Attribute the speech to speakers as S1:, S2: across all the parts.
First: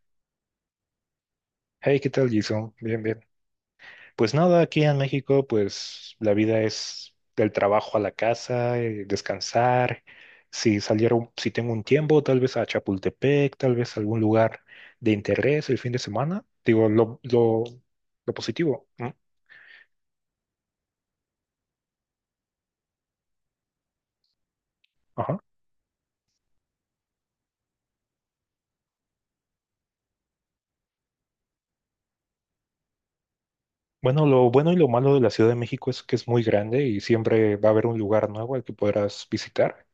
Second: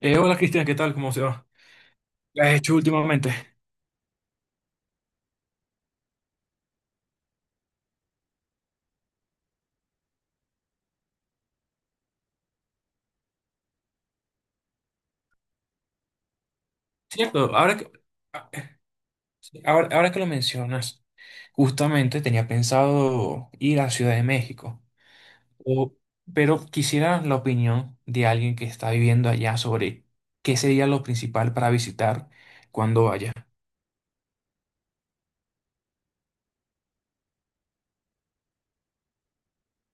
S1: Hola Cristian, ¿qué tal? ¿Cómo se va?
S2: Hey, ¿qué tal,
S1: ¿Qué has
S2: Jason?
S1: hecho
S2: Bien, bien.
S1: últimamente?
S2: Pues nada, aquí en México, pues la vida es del trabajo a la casa, descansar. Si saliera, si tengo un tiempo, tal vez a Chapultepec, tal vez a algún lugar de interés el fin de semana. Digo, lo,
S1: Cierto,
S2: lo,
S1: ahora que,
S2: lo
S1: ah,
S2: positivo, ¿no?
S1: sí, ahora, ahora que lo mencionas, justamente tenía pensado ir a Ciudad de México,
S2: Ajá.
S1: o- pero quisiera la opinión de alguien que está viviendo allá sobre qué sería lo principal para visitar cuando vaya.
S2: Bueno, lo bueno y lo malo de la Ciudad de México es que es muy grande y siempre va a haber un lugar nuevo al que podrás visitar.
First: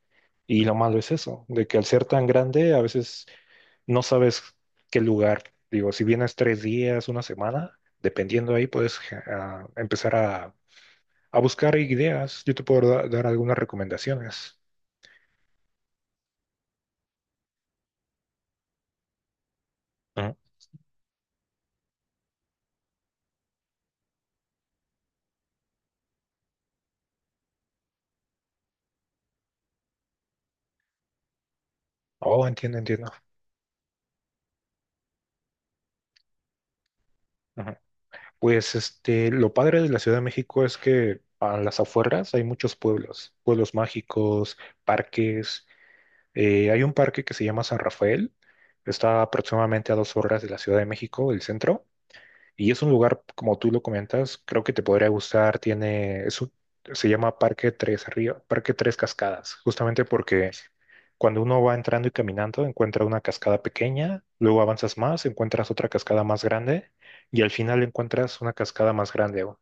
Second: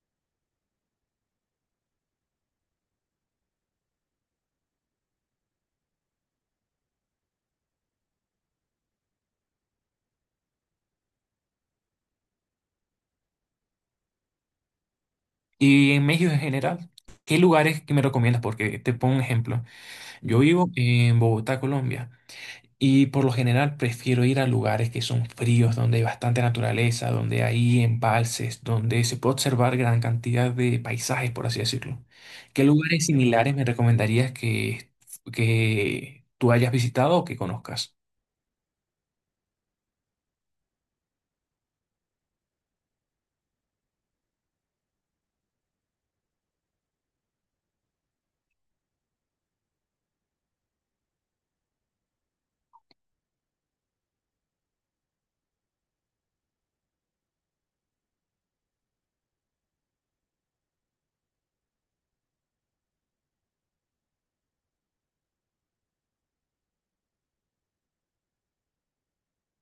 S2: Y lo malo es eso, de que al ser tan grande, a veces no sabes qué lugar. Digo, si vienes 3 días, una semana, dependiendo ahí, puedes a empezar a buscar ideas. Yo te puedo dar algunas recomendaciones.
S1: Y en México en general, ¿qué lugares que me recomiendas? Porque te pongo un ejemplo.
S2: Ujú.
S1: Yo vivo en Bogotá, Colombia. Y por lo general prefiero ir a lugares que son fríos, donde hay bastante naturaleza, donde hay embalses, donde se puede observar gran cantidad de paisajes, por así decirlo.
S2: Oh,
S1: ¿Qué
S2: entiendo,
S1: lugares
S2: entiendo.
S1: similares me recomendarías que tú hayas visitado o que
S2: Ujú.
S1: conozcas?
S2: Pues este, lo padre de la Ciudad de México es que a las afueras hay muchos pueblos, pueblos mágicos, parques. Hay un parque que se llama San Rafael, está aproximadamente a 2 horas de la Ciudad de México, el centro. Y es un lugar, como tú lo comentas, creo que te podría gustar. Se llama Parque Tres Río, Parque Tres Cascadas, justamente porque cuando uno va entrando y caminando, encuentra una cascada pequeña, luego avanzas más, encuentras otra cascada más grande y al final encuentras una cascada más grande.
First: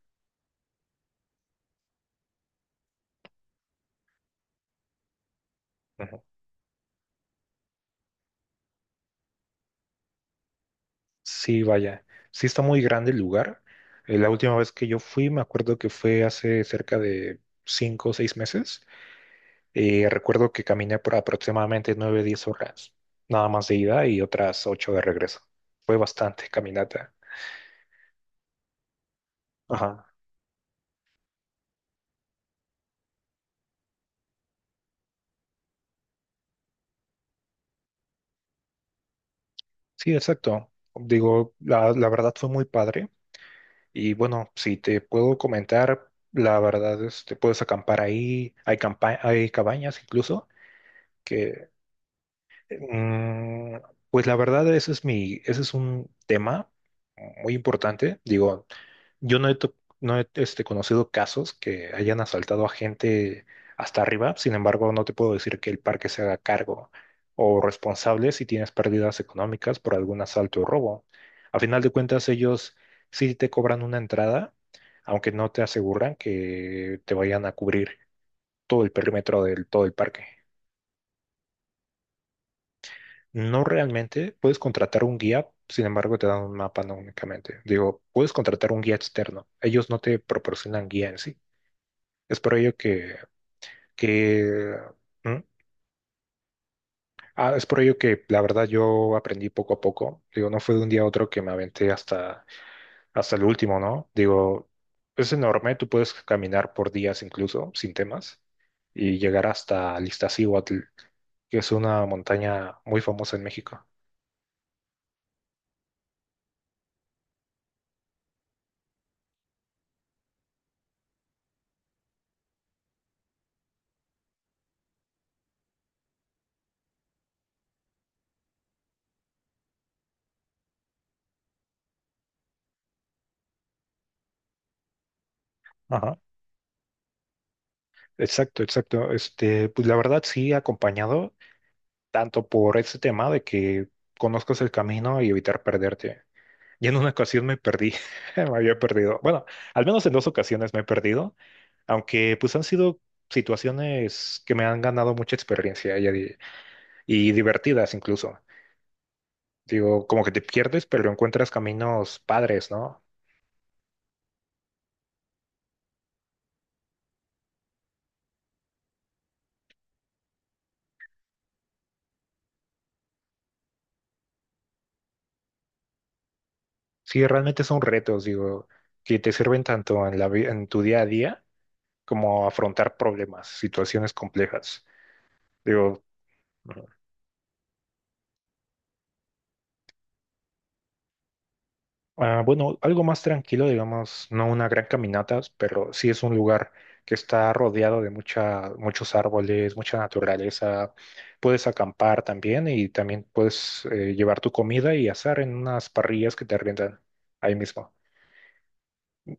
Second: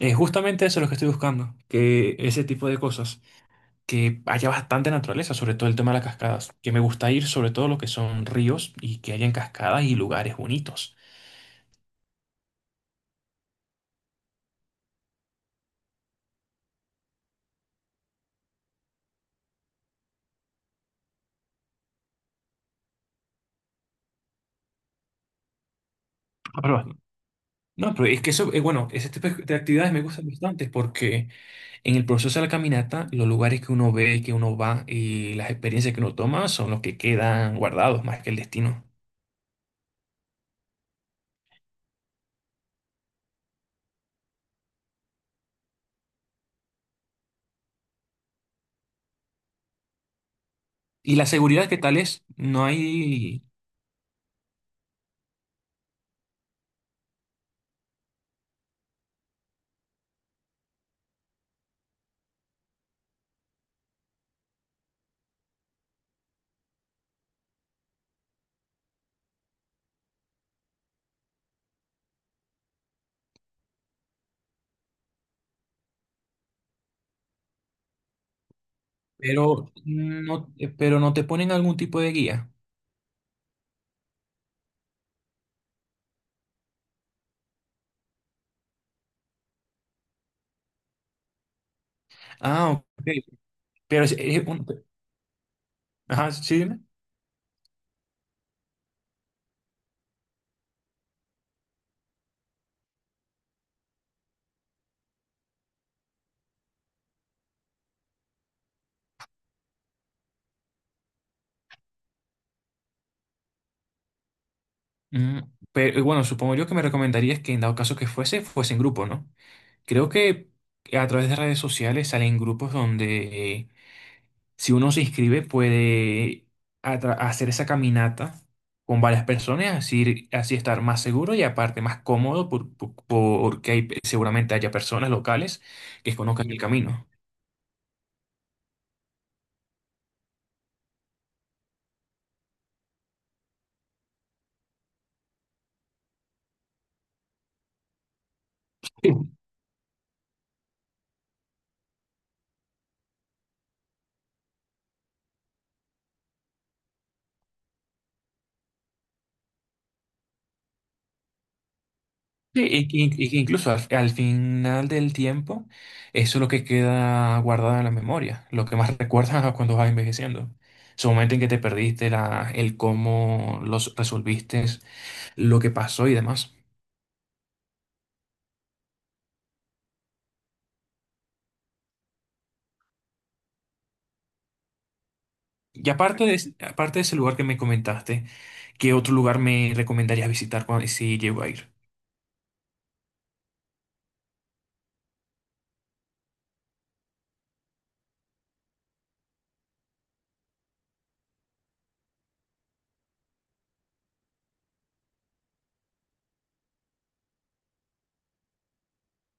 S1: Justamente eso es lo que estoy buscando, que ese tipo de cosas, que haya bastante naturaleza, sobre todo el tema de las
S2: Ujú.
S1: cascadas, que me gusta ir sobre todo lo que son ríos y que hayan cascadas y lugares bonitos.
S2: Sí, vaya, sí está muy grande el lugar. La última vez que yo fui, me acuerdo que fue hace cerca de 5 o 6 meses. Recuerdo que caminé por aproximadamente 9 10 horas, nada más de ida y otras 8 de regreso. Fue bastante
S1: Ah, perdón.
S2: caminata.
S1: No, pero es que eso, bueno, ese tipo de actividades me
S2: Ajá.
S1: gustan bastante porque en el proceso de la caminata, los lugares que uno ve, que uno va y las experiencias que uno toma son los que quedan guardados más que el destino.
S2: Sí, exacto. Digo, la verdad fue muy padre. Y bueno, si te puedo comentar, la verdad es te puedes acampar ahí. Hay cabañas incluso
S1: Y la
S2: que,
S1: seguridad que tal es, no hay,
S2: mm, pues la verdad, ese es mi, ese es un tema muy importante. Digo, yo no he, no he conocido casos que hayan asaltado a gente hasta arriba, sin embargo, no te puedo decir que el parque se haga cargo o responsable si tienes pérdidas económicas por algún asalto o robo. A final de cuentas, ellos sí te cobran una entrada, aunque no te aseguran que te vayan a cubrir todo el perímetro del
S1: pero
S2: todo el parque.
S1: pero no te ponen algún tipo de guía.
S2: No realmente, puedes contratar un guía, sin embargo, te dan un mapa no únicamente. Digo, puedes contratar un guía externo, ellos no te proporcionan guía en sí. Es por
S1: Ah,
S2: ello
S1: ok.
S2: que,
S1: Pero es un-
S2: que ¿Mm?
S1: ajá, sí, dime.
S2: Ah, es por ello que la verdad yo aprendí poco a poco. Digo, no fue de un día a otro que me aventé hasta el último, ¿no? Digo, es enorme, tú puedes caminar por días incluso sin temas y llegar hasta Iztaccíhuatl, que es una montaña muy famosa en México.
S1: Mm, pero bueno, supongo yo que me recomendarías que en dado caso que fuese en grupo, ¿no? Creo que a través de redes sociales salen grupos donde si uno se inscribe, puede hacer esa caminata con varias personas, así, así estar más seguro y aparte más cómodo porque hay, seguramente haya personas locales que
S2: Ajá.
S1: conozcan el camino.
S2: Exacto, exacto. Este, pues la verdad sí, acompañado tanto por ese tema de que conozcas el camino y evitar perderte. Y en una ocasión me perdí, me había perdido. Bueno, al menos en 2 ocasiones me he perdido, aunque pues han sido situaciones que me han ganado mucha experiencia y divertidas incluso. Digo, como que te pierdes, pero encuentras caminos
S1: Sí,
S2: padres,
S1: y, que
S2: ¿no?
S1: y que incluso al final del tiempo, eso es lo que queda guardado en la memoria, lo que más recuerdas cuando vas envejeciendo. Su momento en que te perdiste, el cómo los resolviste, lo que pasó y demás.
S2: Sí, realmente son retos, digo, que te sirven tanto en la en tu día a día como afrontar problemas, situaciones complejas.
S1: Y
S2: Digo,
S1: aparte de, aparte de ese lugar que me comentaste, ¿qué otro lugar me recomendarías visitar cuando, si llego a ir?
S2: ah, bueno, algo más tranquilo, digamos, no una gran caminata, pero sí es un lugar que está rodeado de mucha, muchos árboles, mucha naturaleza. Puedes acampar también y también puedes llevar tu comida y asar en unas parrillas que te arriendan ahí mismo.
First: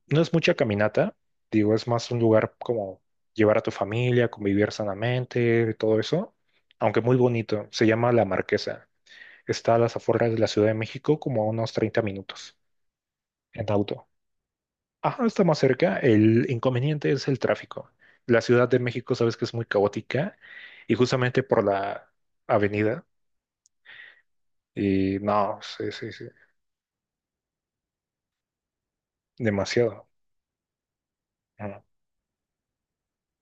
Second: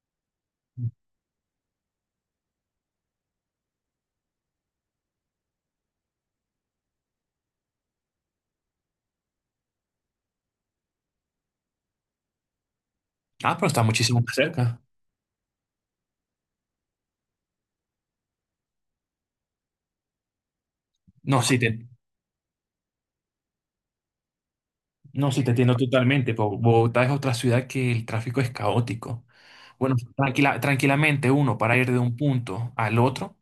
S2: No es mucha caminata, digo, es más un lugar como llevar a tu familia, convivir sanamente, todo eso, aunque muy bonito. Se llama La Marquesa. Está a las afueras de la Ciudad de México, como a unos 30 minutos
S1: Ah, pero
S2: en
S1: está
S2: auto.
S1: muchísimo más cerca.
S2: Ajá, está más cerca. El inconveniente es el tráfico. La Ciudad de México, sabes que es muy caótica y
S1: No,
S2: justamente
S1: sí
S2: por
S1: te,
S2: la avenida. Y
S1: no, sí te
S2: no,
S1: entiendo
S2: sí, sí, sí,
S1: totalmente. Bogotá es otra ciudad que el tráfico es caótico. Bueno,
S2: demasiado.
S1: tranquilamente uno para
S2: Ajá.
S1: ir de un punto al otro.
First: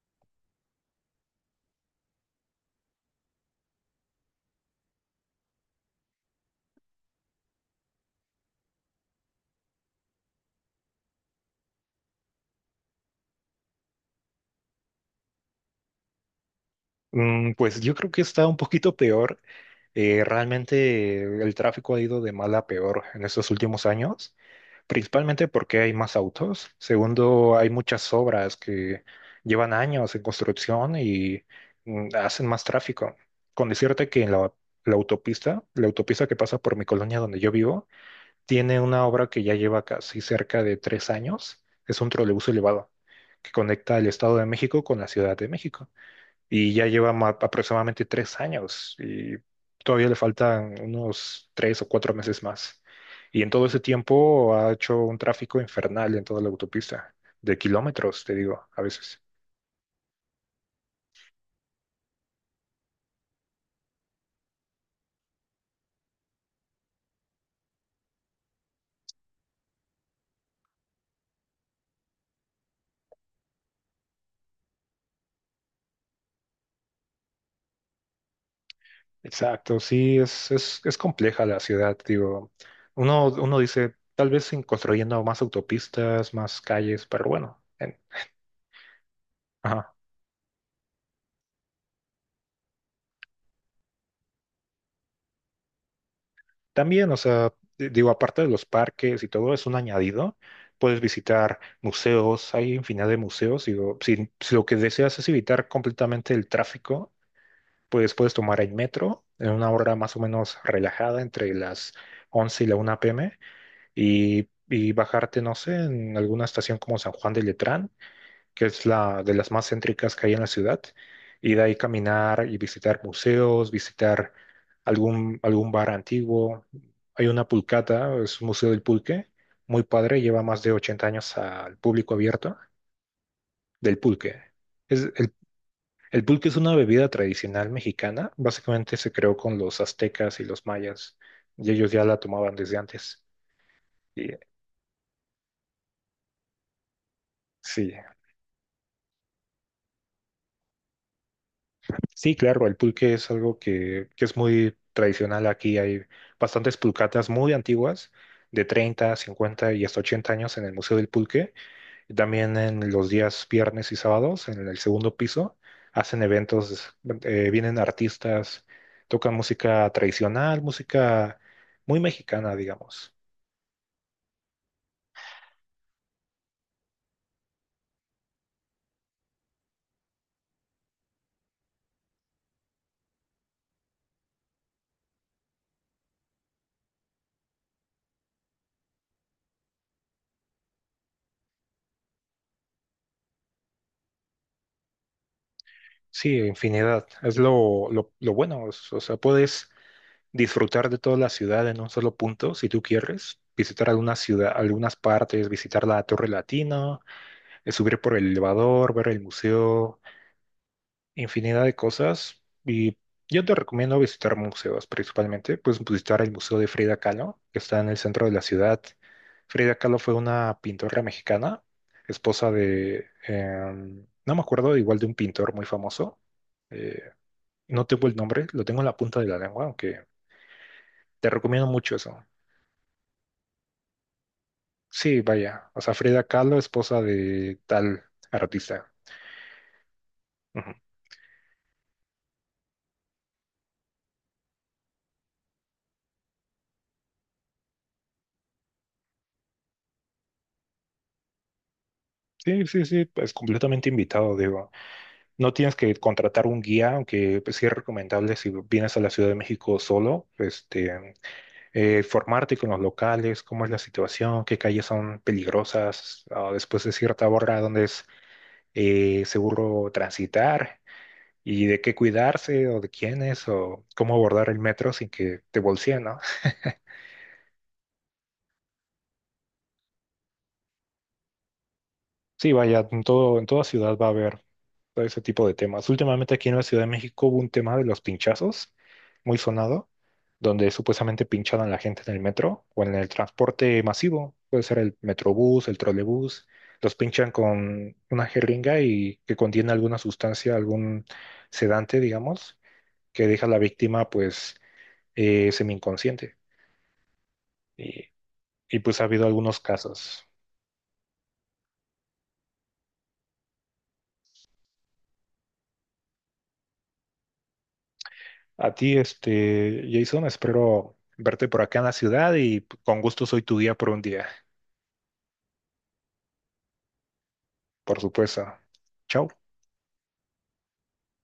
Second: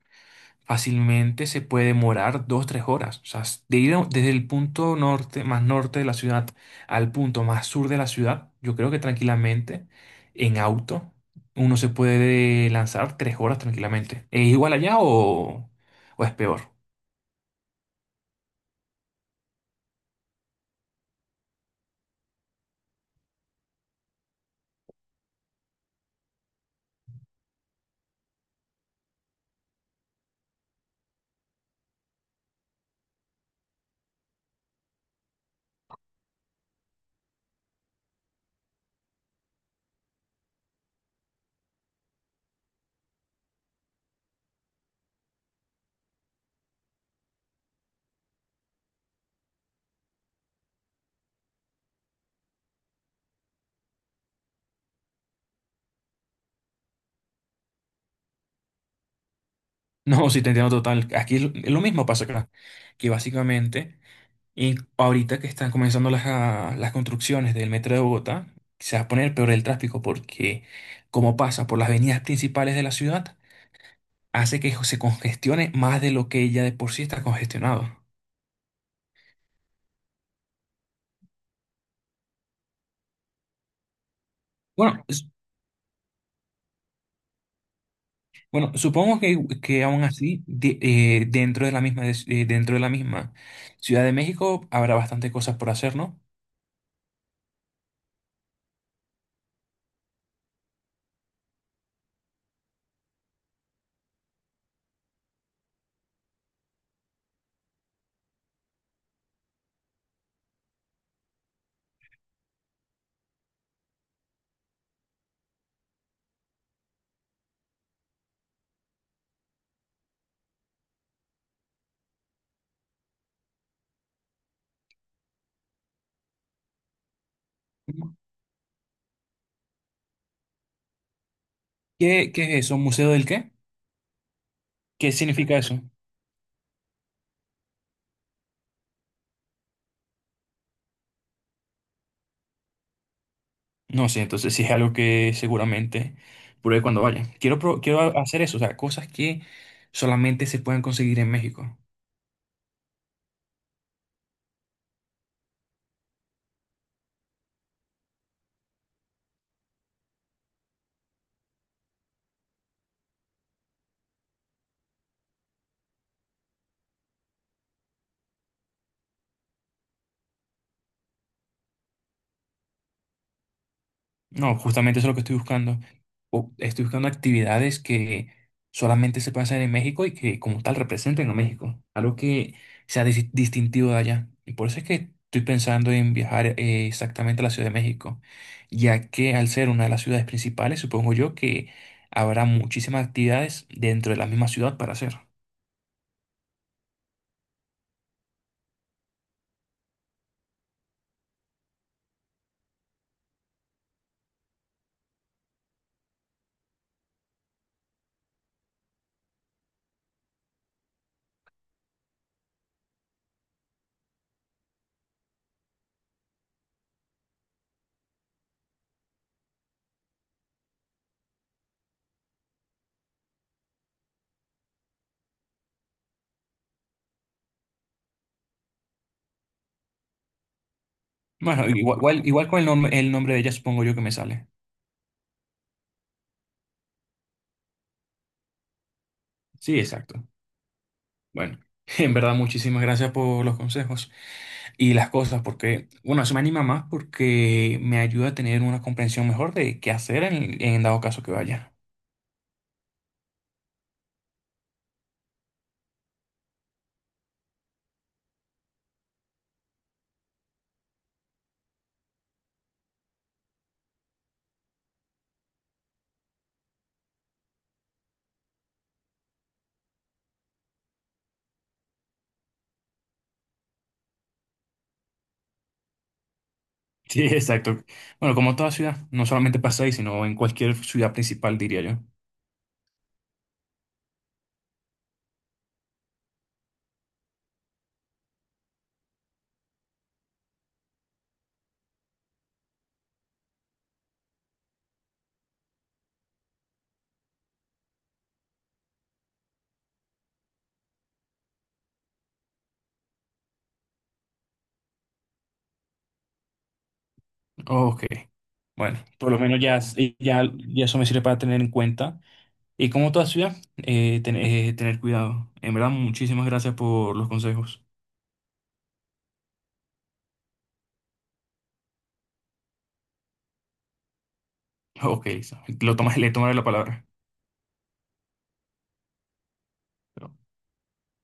S1: Fácilmente se puede demorar dos, tres horas. O sea, desde el punto norte, más norte de la ciudad al punto más sur de la ciudad, yo creo que tranquilamente, en auto, uno se puede lanzar tres horas tranquilamente. ¿Es igual allá o es peor?
S2: Pues yo creo que está un poquito peor. Realmente el tráfico ha ido de mal a peor en estos últimos años, principalmente porque hay más autos. Segundo, hay muchas obras que llevan años en construcción y hacen más tráfico. Con decirte que en la autopista, la autopista que pasa por mi colonia donde yo vivo, tiene una obra que ya lleva casi cerca de 3 años. Es un trolebús elevado que conecta el Estado de México con la Ciudad de México y ya lleva aproximadamente 3 años y todavía le faltan unos 3 o 4 meses más. Y en todo ese tiempo ha hecho un tráfico infernal en toda la autopista, de kilómetros, te digo, a veces.
S1: No, si te entiendo total. Aquí es lo mismo pasa acá. Que básicamente, y ahorita que están comenzando las construcciones del metro de Bogotá, se va a poner peor el tráfico porque como pasa por las avenidas principales de la ciudad, hace que se congestione más de lo que ya de por sí está congestionado.
S2: Exacto, sí, es compleja la ciudad, digo. Uno dice, tal vez sin
S1: Bueno,
S2: construyendo
S1: s-
S2: más autopistas, más calles, pero bueno.
S1: bueno, supongo que
S2: Ajá.
S1: aún así, dentro de la misma, dentro de la misma Ciudad de México habrá bastante cosas por hacer, ¿no?
S2: También, o sea, digo, aparte de los parques y todo, es un añadido. Puedes visitar museos, hay infinidad de museos. Digo, si lo que deseas es evitar completamente el tráfico, pues puedes tomar el metro en una hora más o menos relajada entre las 11 y la 1 p.m. y bajarte, no sé, en alguna estación como San Juan de Letrán que es la de las más céntricas que hay en la ciudad, y de ahí caminar y visitar museos, visitar algún bar antiguo. Hay una pulcata, es un museo del pulque, muy padre, lleva más de 80 años al público
S1: ¿Qué, qué
S2: abierto
S1: es eso? ¿Museo del qué?
S2: del pulque. Es,
S1: ¿Qué
S2: el,
S1: significa eso?
S2: el pulque es una bebida tradicional mexicana, básicamente se creó con los aztecas y los mayas, y ellos ya la tomaban desde antes.
S1: No sé,
S2: Y,
S1: entonces sí es algo que seguramente pruebe cuando vaya.
S2: sí.
S1: Quiero hacer eso, o sea, cosas que solamente se pueden conseguir en México.
S2: Sí, claro, el pulque es algo que es muy tradicional aquí. Hay bastantes pulcatas muy antiguas, de 30, 50 y hasta 80 años en el Museo del Pulque. Y también en los días viernes y sábados, en el segundo piso, hacen eventos, vienen artistas, tocan música tradicional, música muy mexicana, digamos.
S1: No, justamente eso es lo que estoy buscando. Estoy buscando actividades que solamente se pueden hacer en México y que como tal representen a México. Algo que sea distintivo de allá. Y por eso es que estoy pensando en viajar exactamente a la Ciudad de México, ya que al ser una de las ciudades principales, supongo yo que habrá muchísimas actividades dentro de la misma ciudad para hacer.
S2: Sí, infinidad. Es lo bueno. O sea, puedes disfrutar de toda la ciudad en un solo punto, si tú quieres, visitar alguna ciudad, algunas partes, visitar la Torre Latina, subir por el elevador, ver el museo, infinidad de cosas. Y yo te recomiendo visitar museos principalmente, pues visitar el Museo de Frida Kahlo, que está en el centro de la ciudad. Frida Kahlo fue una pintora mexicana, esposa de, no me acuerdo, igual de un pintor muy famoso. Eh, no tengo el nombre, lo tengo en la punta de la lengua, aunque te recomiendo
S1: Bueno,
S2: mucho eso.
S1: igual con el nombre de ella supongo yo que me sale.
S2: Sí, vaya. O sea, Frida Kahlo, esposa de tal artista.
S1: Sí, exacto.
S2: Ujú.
S1: Bueno, en verdad muchísimas gracias por los consejos y las cosas, porque, bueno, eso me anima más porque me ayuda a tener una comprensión mejor de qué hacer en dado caso que vaya.
S2: Sí, sí, sí, es completamente invitado, digo. No tienes que contratar un guía, aunque pues, sí es recomendable si vienes a la Ciudad de México solo, formarte con los locales, cómo es la situación, qué calles son peligrosas, después de cierta hora, dónde es seguro transitar y de qué cuidarse o de quién es o cómo abordar el metro sin que te bolseen, ¿no?
S1: Sí, exacto. Bueno, como toda ciudad, no solamente pasa ahí, sino en cualquier ciudad principal, diría yo.
S2: Sí, vaya, en todo, en toda ciudad va a haber todo ese tipo de temas. Últimamente aquí en la Ciudad de México hubo un tema de los pinchazos, muy sonado, donde supuestamente pinchaban a la gente en el metro o en el transporte masivo. Puede ser el metrobús, el trolebús. Los pinchan con una jeringa y que contiene alguna sustancia, algún sedante, digamos, que deja a la víctima pues semi-inconsciente. Y,
S1: Ok.
S2: y
S1: Bueno,
S2: pues ha habido
S1: por lo
S2: algunos
S1: menos
S2: casos.
S1: ya eso me sirve para tener en cuenta. Y como toda ciudad, tener cuidado. En verdad, muchísimas gracias por los consejos.
S2: A ti, Jason, espero verte por acá en la ciudad y con gusto soy tu guía por un día,
S1: Ok, Lisa, le tomaré la palabra.
S2: por supuesto. Chao.